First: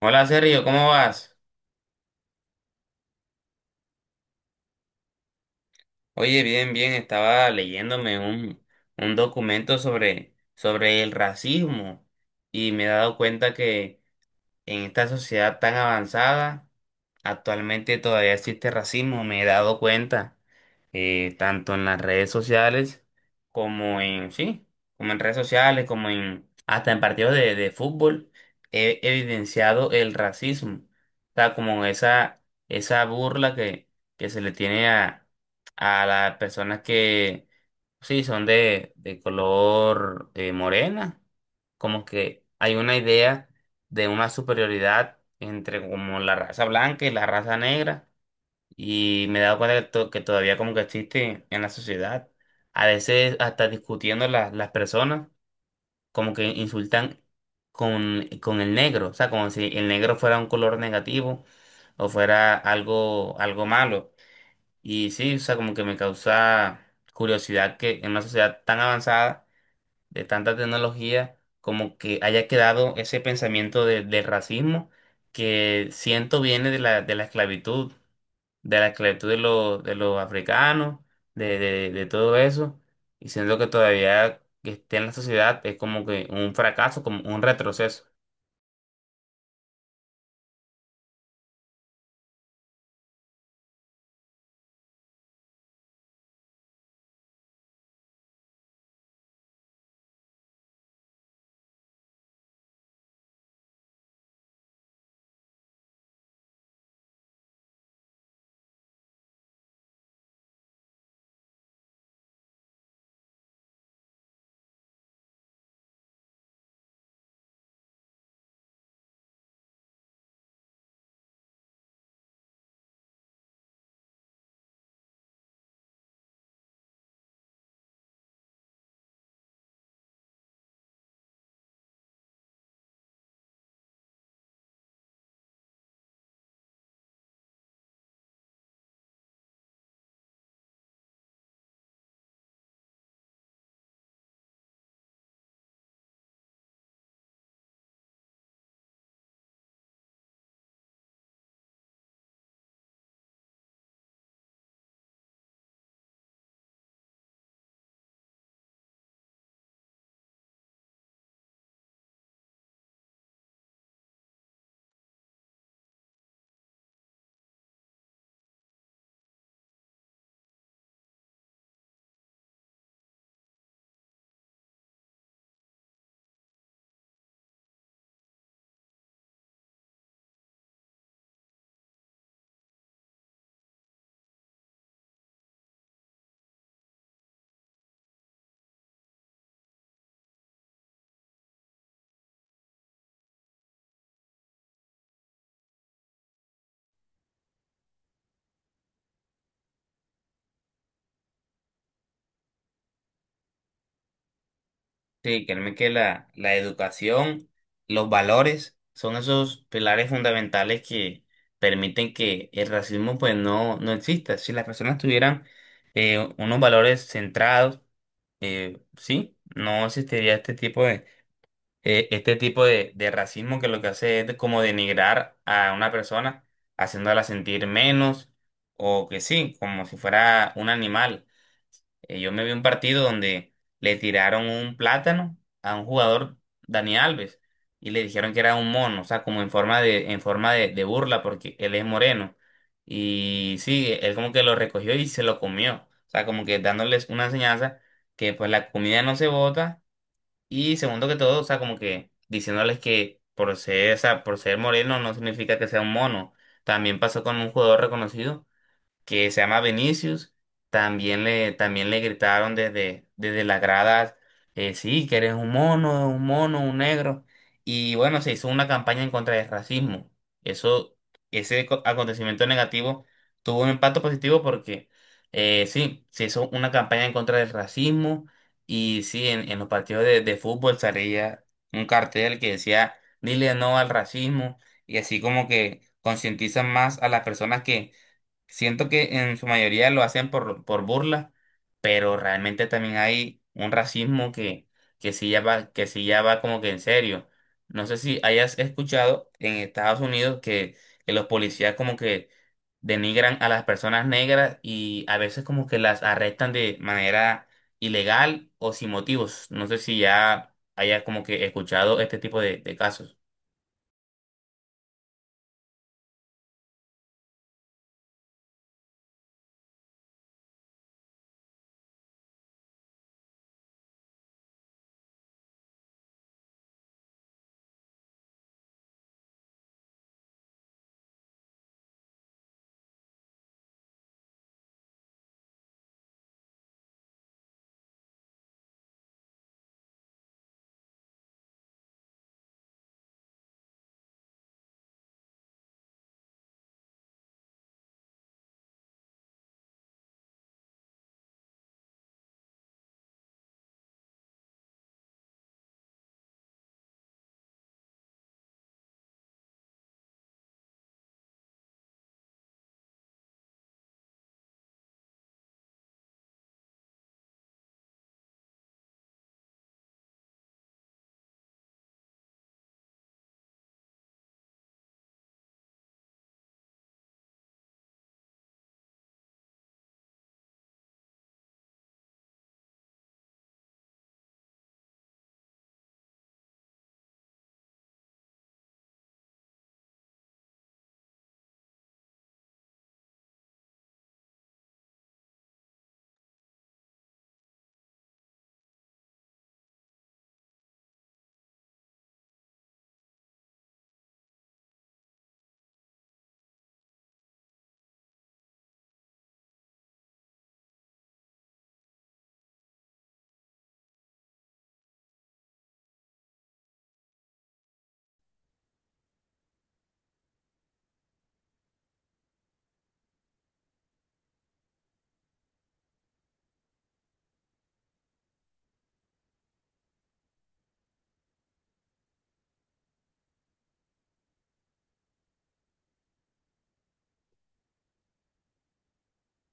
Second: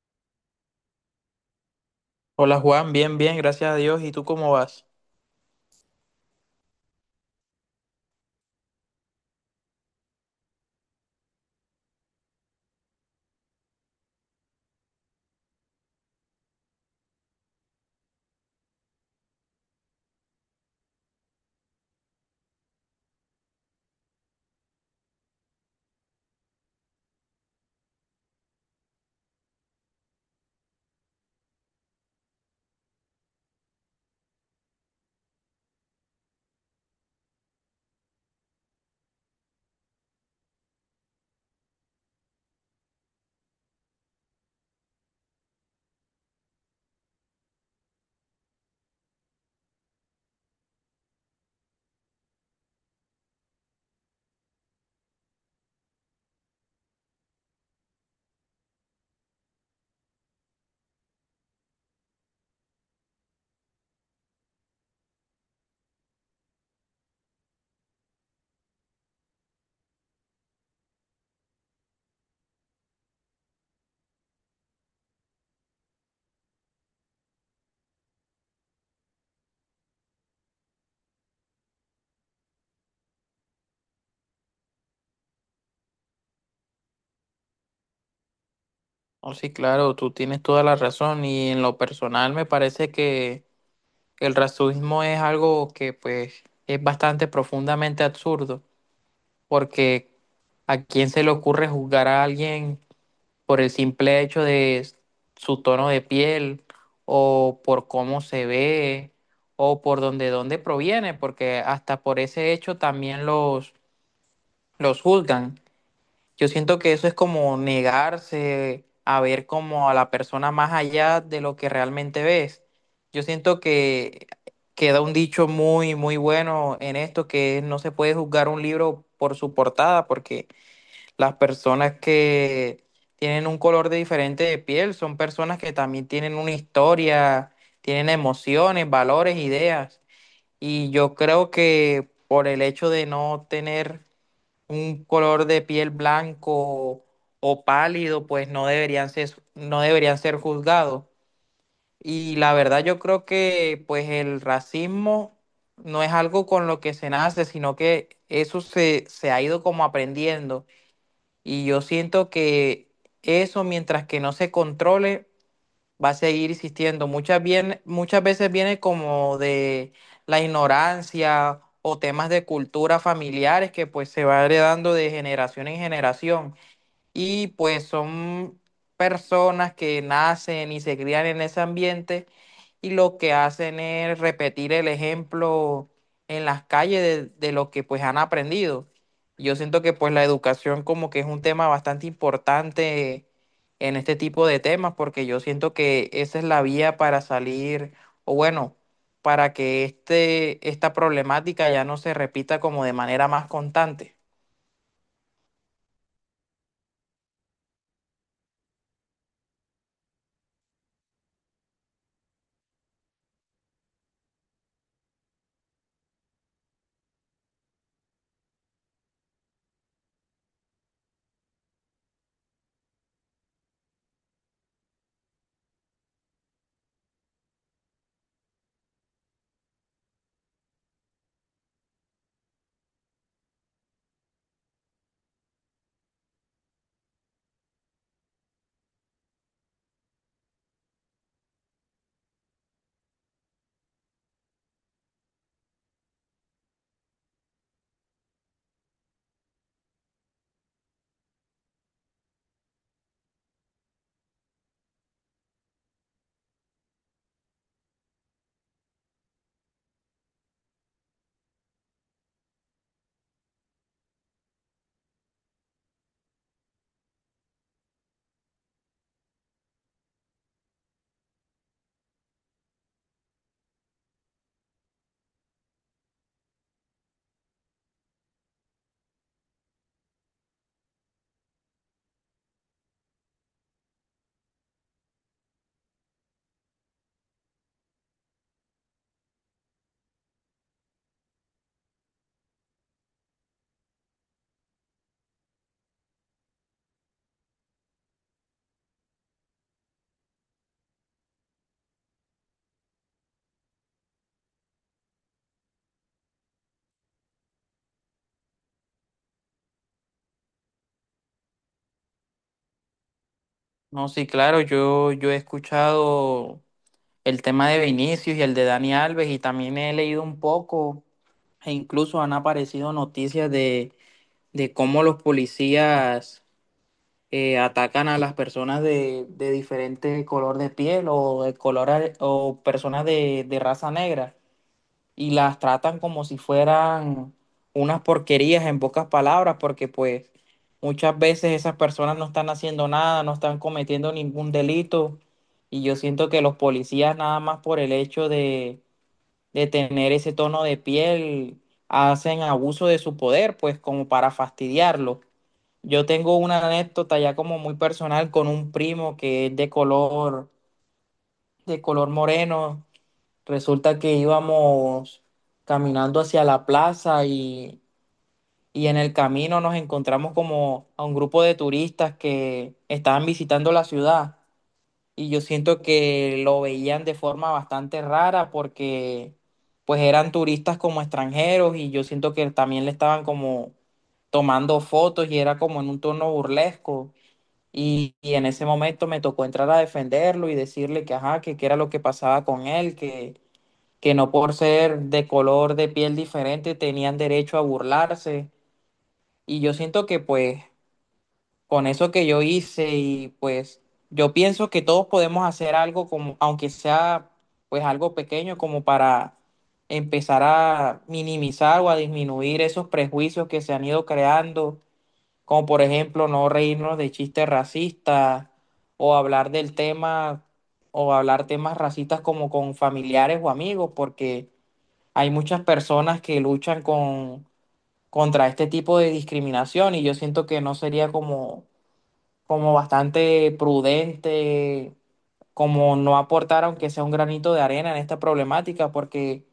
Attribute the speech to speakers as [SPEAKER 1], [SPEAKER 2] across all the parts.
[SPEAKER 1] Hola Sergio, ¿cómo vas?
[SPEAKER 2] Hola Juan, bien, bien, gracias a Dios. ¿Y tú cómo vas?
[SPEAKER 1] Oye, bien, bien, estaba leyéndome un documento sobre el racismo y me he dado cuenta que en esta sociedad tan avanzada actualmente todavía existe racismo, me he dado cuenta, tanto en las redes sociales como sí, como en redes sociales, como en, hasta en partidos de fútbol, he evidenciado el racismo. O sea, como esa burla que se le tiene a las personas que, sí, son de color morena, como que hay una idea de una superioridad entre como la raza blanca y la raza negra y me he dado cuenta que, que todavía como que existe en la sociedad. A veces hasta discutiendo las personas como que insultan con el negro, o sea, como si el negro fuera un color negativo o fuera algo malo. Y sí, o sea, como que me causa curiosidad que en una sociedad tan avanzada de tanta tecnología, como que haya quedado ese pensamiento de racismo que siento viene de de la esclavitud, de la esclavitud de de los africanos, de todo eso, y siento que todavía que esté en la sociedad es como que un fracaso, como un retroceso.
[SPEAKER 2] Oh, sí, claro, tú tienes toda la razón y en lo personal me parece que el racismo es algo que, pues, es bastante profundamente absurdo porque ¿a quién se le ocurre juzgar a alguien por el simple hecho de su tono de piel, o por cómo se ve, o por dónde proviene? Porque hasta por ese hecho también los juzgan. Yo siento que eso es como negarse a ver como a la persona más allá de lo que realmente ves. Yo siento que queda un dicho muy, muy bueno en esto, que no se puede juzgar un libro por su portada, porque las personas que tienen un color de diferente de piel son personas que también tienen una historia, tienen emociones, valores, ideas. Y yo creo que por el hecho de no tener un color de piel blanco o pálido, pues no deberían ser, no deberían ser juzgados. Y la verdad yo creo que pues el racismo no es algo con lo que se nace, sino que eso se ha ido como aprendiendo. Y yo siento que eso, mientras que no se controle, va a seguir existiendo. Muchas veces viene como de la ignorancia o temas de cultura familiares que pues se va heredando de generación en generación, y pues son personas que nacen y se crían en ese ambiente, y lo que hacen es repetir el ejemplo en las calles de lo que pues han aprendido. Yo siento que pues la educación como que es un tema bastante importante en este tipo de temas, porque yo siento que esa es la vía para salir o, bueno, para que esta problemática ya no se repita como de manera más constante.
[SPEAKER 1] Sí, créeme que la educación, los valores son esos pilares fundamentales que permiten que el racismo pues no, no exista. Si las personas tuvieran unos valores centrados, sí, no existiría este tipo de, este tipo de racismo que lo que hace es como denigrar a una persona, haciéndola sentir menos o que sí, como si fuera un animal. Yo me vi un partido donde le tiraron un plátano a un jugador, Dani Alves, y le dijeron que era un mono, o sea, como en forma de, en forma de burla, porque él es moreno. Y sí, él como que lo recogió y se lo comió. O sea, como que dándoles una enseñanza que pues la comida no se bota. Y segundo que todo, o sea, como que diciéndoles que por ser, o sea, por ser moreno no significa que sea un mono. También pasó con un jugador reconocido que se llama Vinicius, también también le gritaron desde las gradas, sí, que eres un mono, un mono, un negro. Y bueno, se hizo una campaña en contra del racismo. Eso, ese acontecimiento negativo tuvo un impacto positivo porque sí, se hizo una campaña en contra del racismo y sí, en los partidos de fútbol salía un cartel que decía, dile no al racismo y así como que concientizan más a las personas que siento que en su mayoría lo hacen por burla, pero realmente también hay un racismo que sí ya va, que sí ya va como que en serio. No sé si hayas escuchado en Estados Unidos que los policías como que denigran a las personas negras y a veces como que las arrestan de manera ilegal o sin motivos. No sé si ya hayas como que escuchado este tipo de casos.
[SPEAKER 2] No, sí, claro, yo he escuchado el tema de Vinicius y el de Dani Alves, y también he leído un poco e incluso han aparecido noticias de cómo los policías atacan a las personas de diferente color de piel o de color o personas de raza negra, y las tratan como si fueran unas porquerías, en pocas palabras, porque pues muchas veces esas personas no están haciendo nada, no están cometiendo ningún delito, y yo siento que los policías nada más por el hecho de tener ese tono de piel hacen abuso de su poder, pues, como para fastidiarlo. Yo tengo una anécdota ya como muy personal con un primo que es de color moreno. Resulta que íbamos caminando hacia la plaza y en el camino nos encontramos como a un grupo de turistas que estaban visitando la ciudad, y yo siento que lo veían de forma bastante rara porque pues eran turistas como extranjeros, y yo siento que también le estaban como tomando fotos y era como en un tono burlesco. Y en ese momento me tocó entrar a defenderlo y decirle que, ajá, que qué era lo que pasaba con él, que no por ser de color de piel diferente tenían derecho a burlarse. Y yo siento que pues, con eso que yo hice, y pues yo pienso que todos podemos hacer algo como, aunque sea pues algo pequeño, como para empezar a minimizar o a disminuir esos prejuicios que se han ido creando, como por ejemplo no reírnos de chistes racistas, o hablar del tema, o hablar temas racistas como con familiares o amigos, porque hay muchas personas que luchan contra este tipo de discriminación, y yo siento que no sería como, como bastante prudente, como no aportar aunque sea un granito de arena en esta problemática, porque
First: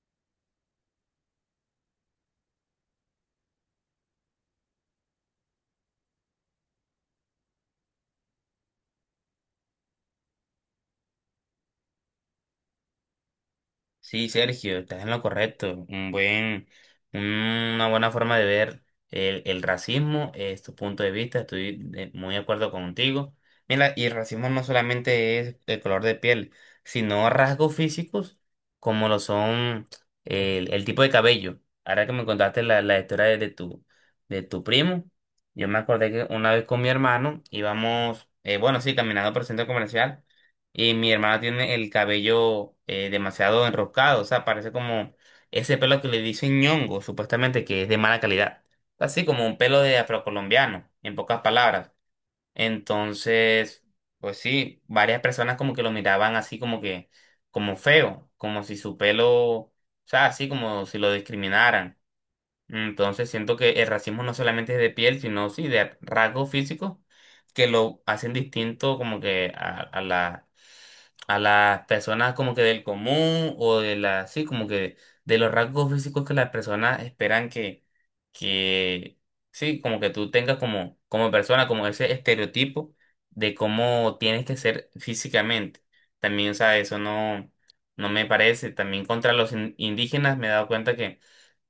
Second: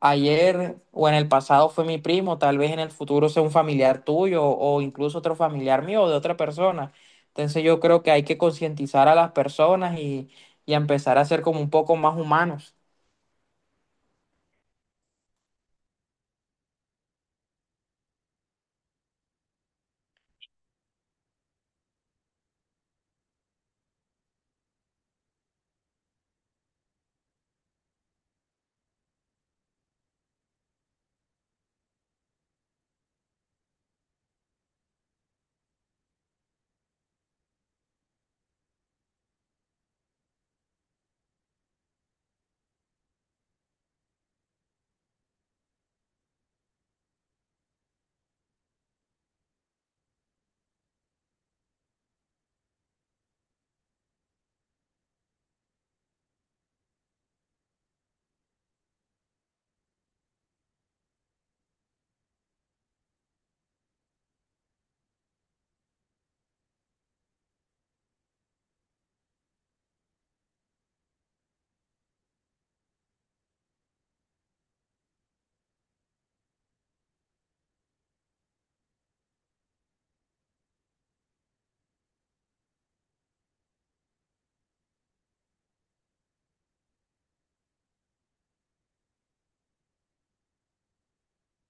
[SPEAKER 2] ayer o en el pasado fue mi primo, tal vez en el futuro sea un familiar tuyo o incluso otro familiar mío o de otra persona. Entonces yo creo que hay que concientizar a las personas y empezar a ser como un poco más humanos.
[SPEAKER 1] Sí, Sergio, estás en lo correcto. Un buen, una buena forma de ver el racismo, es tu punto de vista, muy de acuerdo contigo. Mira, y el racismo no solamente es el color de piel, sino rasgos físicos como lo son el tipo de cabello. Ahora que me contaste la historia de, de tu primo, yo me acordé que una vez con mi hermano íbamos, bueno, sí, caminando por el centro comercial. Y mi hermana tiene el cabello demasiado enroscado, o sea, parece como ese pelo que le dicen ñongo, supuestamente que es de mala calidad. Así como un pelo de afrocolombiano, en pocas palabras. Entonces, pues sí, varias personas como que lo miraban así como que, como feo, como si su pelo, o sea, así como si lo discriminaran. Entonces siento que el racismo no solamente es de piel, sino sí de rasgos físicos que lo hacen distinto como que a la, a las personas como que del común o de la, sí, como que de los rasgos físicos que las personas esperan que, sí, como que tú tengas como, como persona, como ese estereotipo de cómo tienes que ser físicamente. También, o sea, eso no, no me parece. También contra los indígenas me he dado cuenta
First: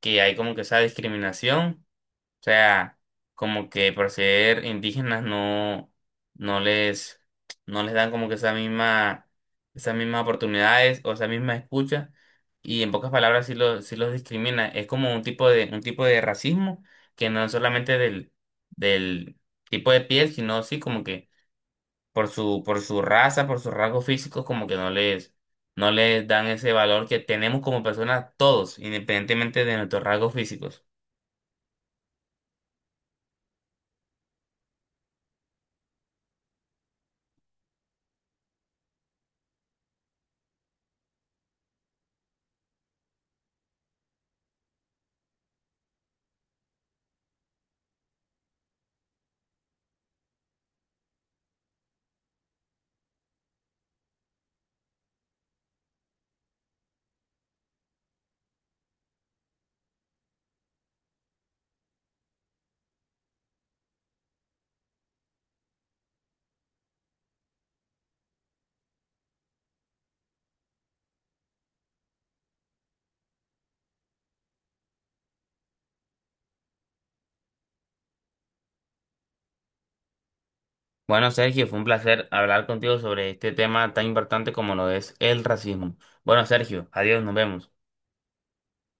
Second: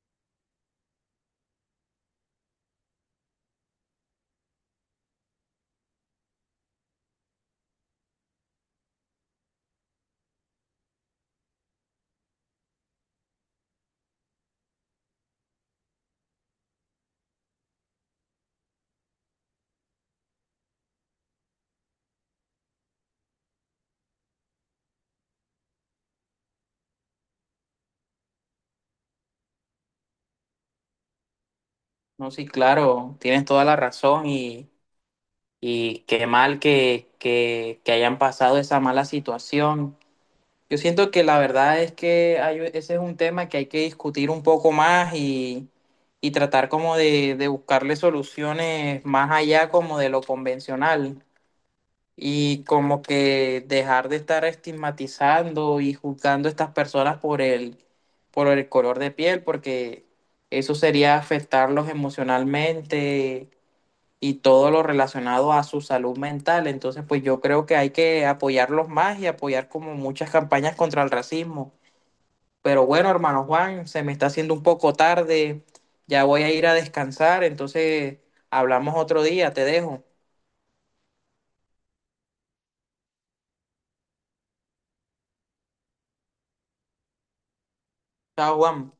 [SPEAKER 1] que hay como que esa discriminación, o sea, como que por ser indígenas no, no les, no les dan como que esa misma, esas mismas oportunidades o esa misma escucha, y en pocas palabras sí los discrimina. Es como un tipo de racismo que no es solamente del tipo de piel, sino sí como que por por su raza, por sus rasgos físicos, como que no les dan ese valor que tenemos como personas todos, independientemente de nuestros rasgos físicos.
[SPEAKER 2] No, sí, claro, tienes toda la razón, y... Y qué mal que hayan pasado esa mala situación. Yo siento que la verdad es que ese es un tema que hay que discutir un poco más y tratar como de buscarle soluciones más allá como de lo convencional, y como que dejar de estar estigmatizando y juzgando a estas personas por el color de piel, porque eso sería afectarlos emocionalmente y todo lo relacionado a su salud mental. Entonces, pues yo creo que hay que apoyarlos más y apoyar como muchas campañas contra el racismo. Pero bueno, hermano Juan, se me está haciendo un poco tarde, ya voy a ir a descansar, entonces hablamos otro día, te dejo.
[SPEAKER 1] Bueno, Sergio, fue un placer hablar contigo sobre este tema tan importante como lo es el racismo. Bueno, Sergio, adiós, nos vemos.
[SPEAKER 2] Chao, Juan.